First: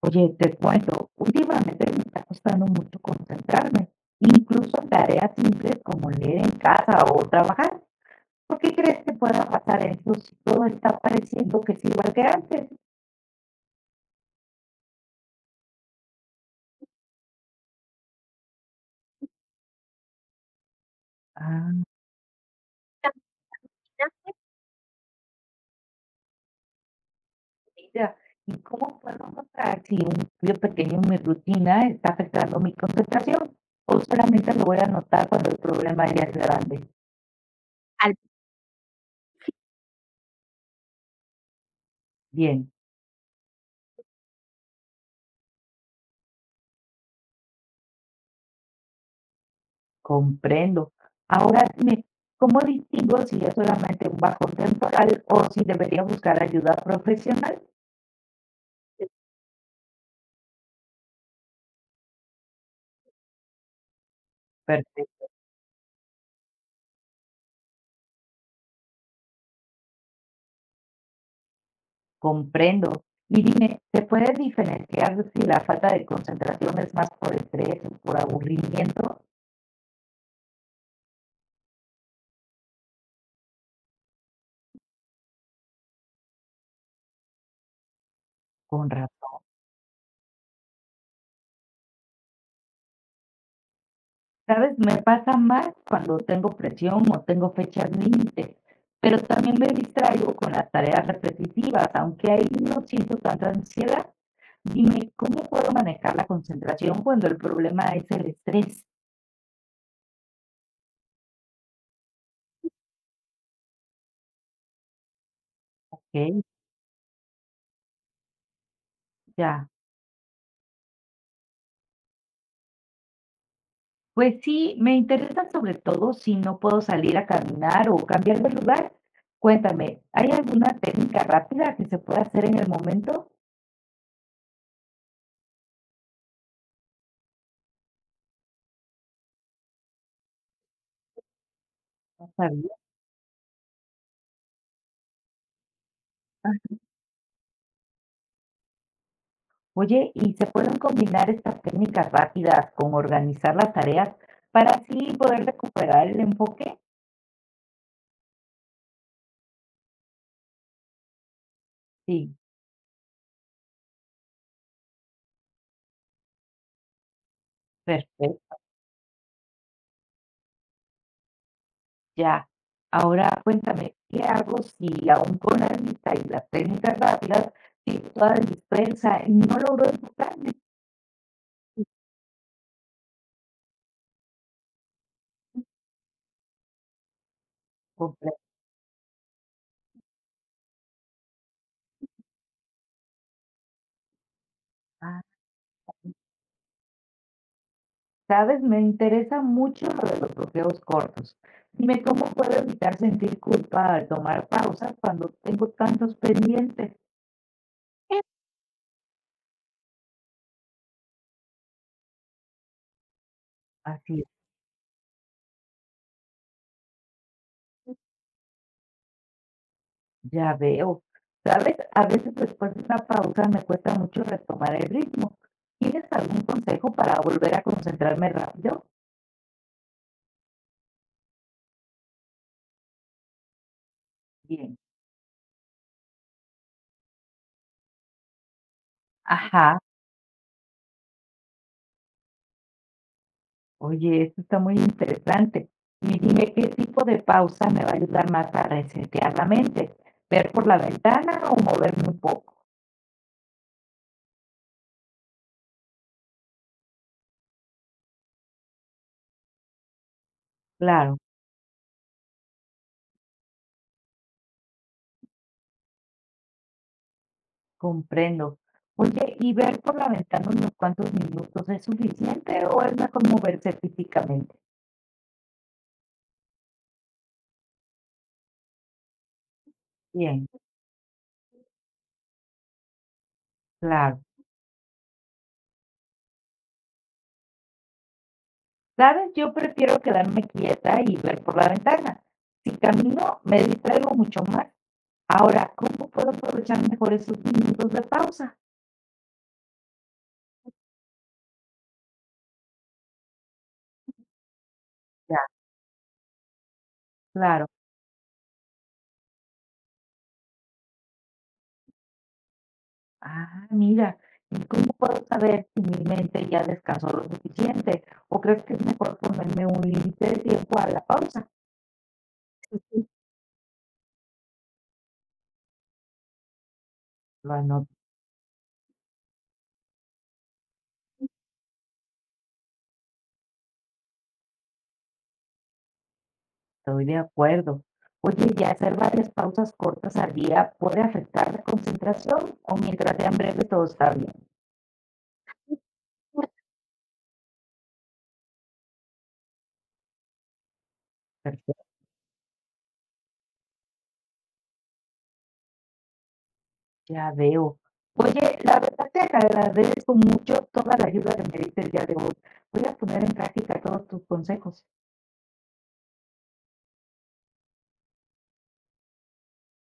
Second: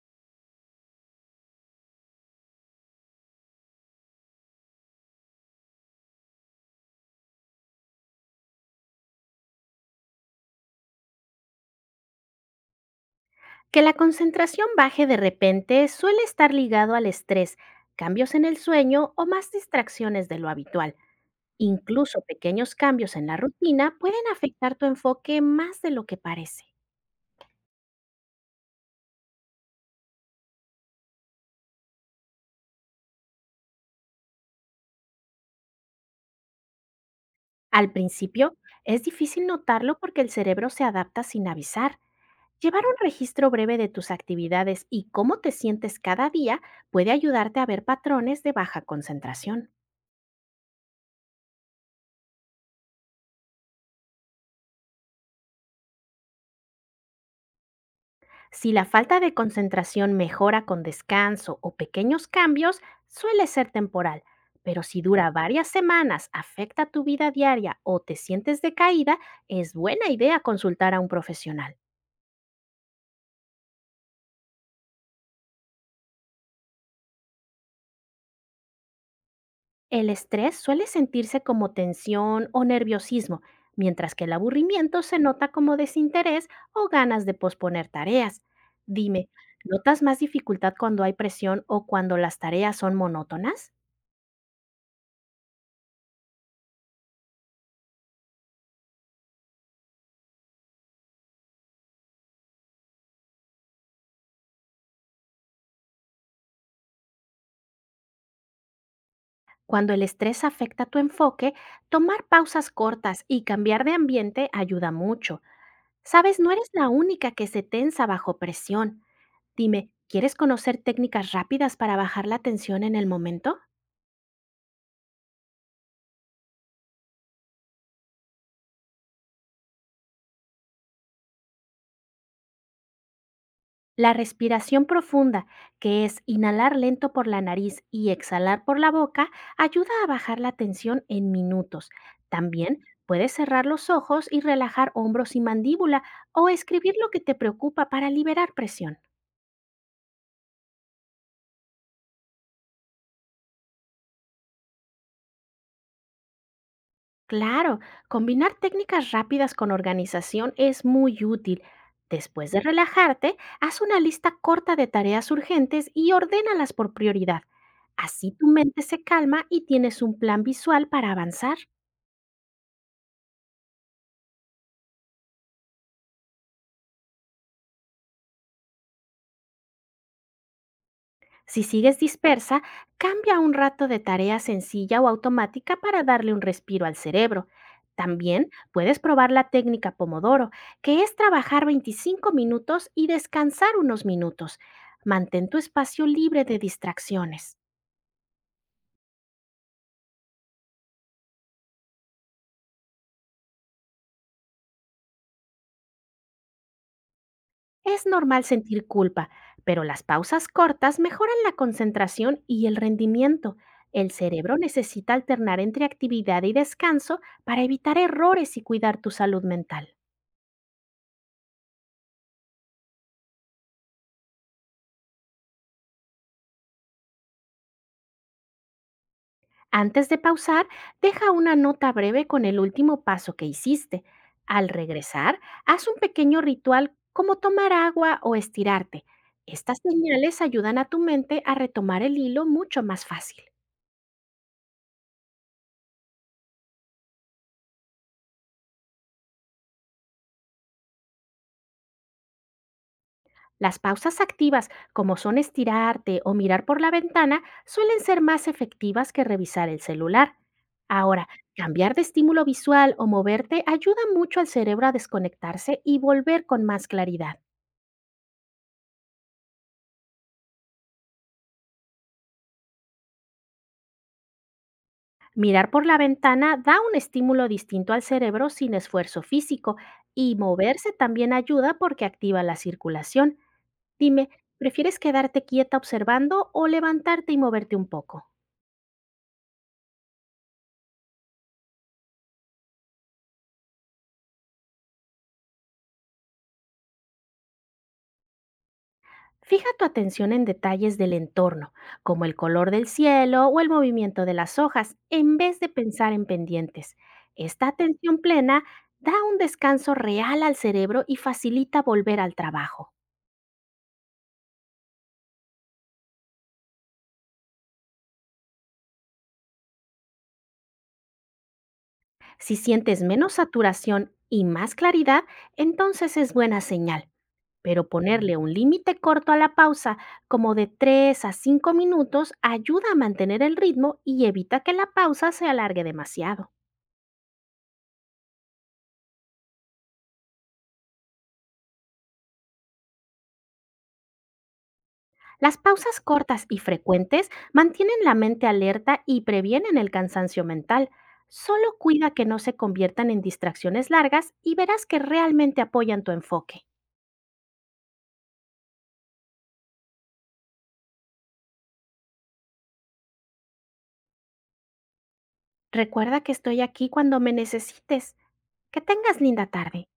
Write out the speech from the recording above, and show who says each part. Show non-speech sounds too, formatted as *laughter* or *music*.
Speaker 1: Oye, te cuento, últimamente me está costando mucho concentrarme, incluso en tareas simples como leer en casa o trabajar. ¿Por qué crees que pueda pasar eso si todo está pareciendo que es igual que antes?
Speaker 2: Que la concentración baje de repente suele estar ligado al estrés, cambios en el sueño o más distracciones de lo habitual.
Speaker 1: Ah,
Speaker 2: Incluso pequeños cambios en la rutina pueden afectar tu enfoque más de lo que parece.
Speaker 1: mira, ¿y cómo puedo notar si un cambio pequeño en mi rutina está afectando mi concentración? ¿O solamente lo voy a notar cuando el problema ya es grande?
Speaker 2: Al
Speaker 1: Al
Speaker 2: principio, es difícil notarlo porque el cerebro se adapta sin avisar.
Speaker 1: Bien.
Speaker 2: Llevar un registro breve de tus actividades y cómo te sientes cada día puede ayudarte a ver patrones de baja concentración.
Speaker 1: Comprendo. Ahora dime, ¿cómo distingo si es solamente un bajón temporal o si debería buscar ayuda profesional?
Speaker 2: Si la falta de concentración mejora con descanso o pequeños cambios, suele ser temporal, pero si
Speaker 1: Perfecto,
Speaker 2: dura varias semanas, afecta tu vida diaria o te sientes decaída, es buena idea consultar a un profesional.
Speaker 1: comprendo. Y dime, ¿se puede diferenciar si la falta de concentración es más por estrés o por aburrimiento?
Speaker 2: El estrés suele sentirse como tensión o nerviosismo, mientras que el aburrimiento se nota como desinterés o ganas de posponer tareas.
Speaker 1: Con
Speaker 2: Dime,
Speaker 1: razón.
Speaker 2: *laughs* ¿notas más dificultad cuando hay presión o cuando las tareas son monótonas?
Speaker 1: ¿Sabes? Me pasa más cuando tengo presión o tengo fechas límite, pero también me distraigo con las tareas repetitivas, aunque ahí no siento tanta ansiedad. Dime, ¿cómo puedo manejar la concentración cuando el problema es el estrés?
Speaker 2: Cuando el estrés afecta tu enfoque, tomar pausas cortas y cambiar de ambiente ayuda mucho. Sabes,
Speaker 1: Ok.
Speaker 2: no eres la única que se tensa bajo presión.
Speaker 1: Ya.
Speaker 2: Dime, ¿quieres conocer técnicas rápidas para bajar la tensión en el momento?
Speaker 1: Pues sí, me interesa sobre todo si no puedo salir a caminar o cambiar de lugar. Cuéntame, ¿hay alguna técnica rápida que se pueda hacer en el momento?
Speaker 2: La respiración profunda, que es inhalar lento por la nariz y exhalar por la boca, ayuda a bajar la tensión en minutos.
Speaker 1: No sabía.
Speaker 2: También puedes cerrar los ojos y relajar hombros y mandíbula o escribir lo que te preocupa para liberar presión.
Speaker 1: Oye, ¿y se pueden combinar estas técnicas rápidas con organizar las tareas para así poder recuperar el enfoque?
Speaker 2: Claro, combinar técnicas rápidas con organización es muy útil.
Speaker 1: Sí,
Speaker 2: Después de relajarte, haz una lista corta de tareas urgentes y ordénalas por prioridad. Así tu
Speaker 1: perfecto.
Speaker 2: mente se calma y tienes un plan visual para avanzar.
Speaker 1: Ya. Ahora cuéntame, ¿qué hago si aún con la mitad y las técnicas rápidas, sigo toda dispersa y no logro enfocarme
Speaker 2: Si sigues dispersa, cambia un rato de tarea sencilla o automática para darle un respiro al cerebro.
Speaker 1: completamente?
Speaker 2: También puedes probar la técnica Pomodoro, que es trabajar 25 minutos y descansar unos minutos. Mantén tu espacio libre de distracciones.
Speaker 1: ¿Sabes? Me interesa mucho lo de los bloqueos cortos. Dime cómo puedo evitar sentir culpa al tomar pausas cuando tengo tantos pendientes.
Speaker 2: Es normal sentir culpa, pero las pausas cortas mejoran la concentración y el rendimiento. El
Speaker 1: Así es.
Speaker 2: cerebro necesita alternar entre actividad y descanso para evitar errores y cuidar tu salud mental.
Speaker 1: Ya veo. ¿Sabes? A veces después de una pausa me cuesta mucho retomar el ritmo. ¿Tienes algún consejo para volver a concentrarme rápido?
Speaker 2: Antes de pausar, deja una nota breve con el último paso que hiciste. Al
Speaker 1: Bien.
Speaker 2: regresar, haz un pequeño ritual como tomar agua o estirarte.
Speaker 1: Ajá.
Speaker 2: Estas señales ayudan a tu mente a retomar el hilo mucho más fácil.
Speaker 1: Oye, esto está muy interesante. Y dime qué tipo de pausa me va a ayudar más a resetear la mente, ver por la ventana o moverme un poco.
Speaker 2: Las pausas activas, como son estirarte o mirar por la ventana, suelen ser más efectivas que revisar el celular.
Speaker 1: Claro,
Speaker 2: Ahora, cambiar de estímulo visual o moverte ayuda mucho al cerebro a desconectarse y volver con más claridad.
Speaker 1: comprendo. Oye, ¿y ver por la ventana unos cuantos minutos es suficiente o es mejor moverse físicamente?
Speaker 2: Mirar por la ventana da un estímulo distinto al cerebro sin esfuerzo físico y
Speaker 1: Bien,
Speaker 2: moverse también ayuda porque activa la circulación.
Speaker 1: claro.
Speaker 2: Dime, ¿prefieres quedarte quieta observando o levantarte y moverte un poco?
Speaker 1: Sabes, yo prefiero quedarme quieta y ver por la ventana. Si camino, me distraigo mucho más. Ahora, ¿cómo puedo aprovechar mejor esos minutos de pausa?
Speaker 2: Fija tu atención en detalles del entorno, como el color del cielo o el movimiento de las hojas, en
Speaker 1: Ya,
Speaker 2: vez de pensar en pendientes.
Speaker 1: claro.
Speaker 2: Esta atención plena da un descanso real al cerebro y facilita volver al trabajo.
Speaker 1: Ah, mira, ¿y cómo puedo saber si mi mente ya descansó lo suficiente? ¿O crees que es mejor ponerme un límite de tiempo a la pausa?
Speaker 2: Si sientes menos saturación y más claridad, entonces es buena señal.
Speaker 1: Bueno,
Speaker 2: Pero ponerle un límite corto a la pausa, como de 3 a 5 minutos, ayuda a mantener el ritmo y evita que la pausa se alargue demasiado.
Speaker 1: estoy de acuerdo. Oye, ¿y hacer varias pausas cortas al día puede afectar la concentración o mientras sean breves todo está bien?
Speaker 2: Las pausas cortas y frecuentes mantienen la mente alerta y previenen el cansancio mental.
Speaker 1: Perfecto,
Speaker 2: Solo cuida que no se conviertan en distracciones largas y verás que realmente apoyan tu enfoque.
Speaker 1: ya veo. Oye, la verdad te agradezco mucho toda la ayuda que me diste el día de hoy. Voy a poner en práctica todos tus consejos.
Speaker 2: Recuerda que estoy aquí cuando me necesites. Que tengas linda tarde.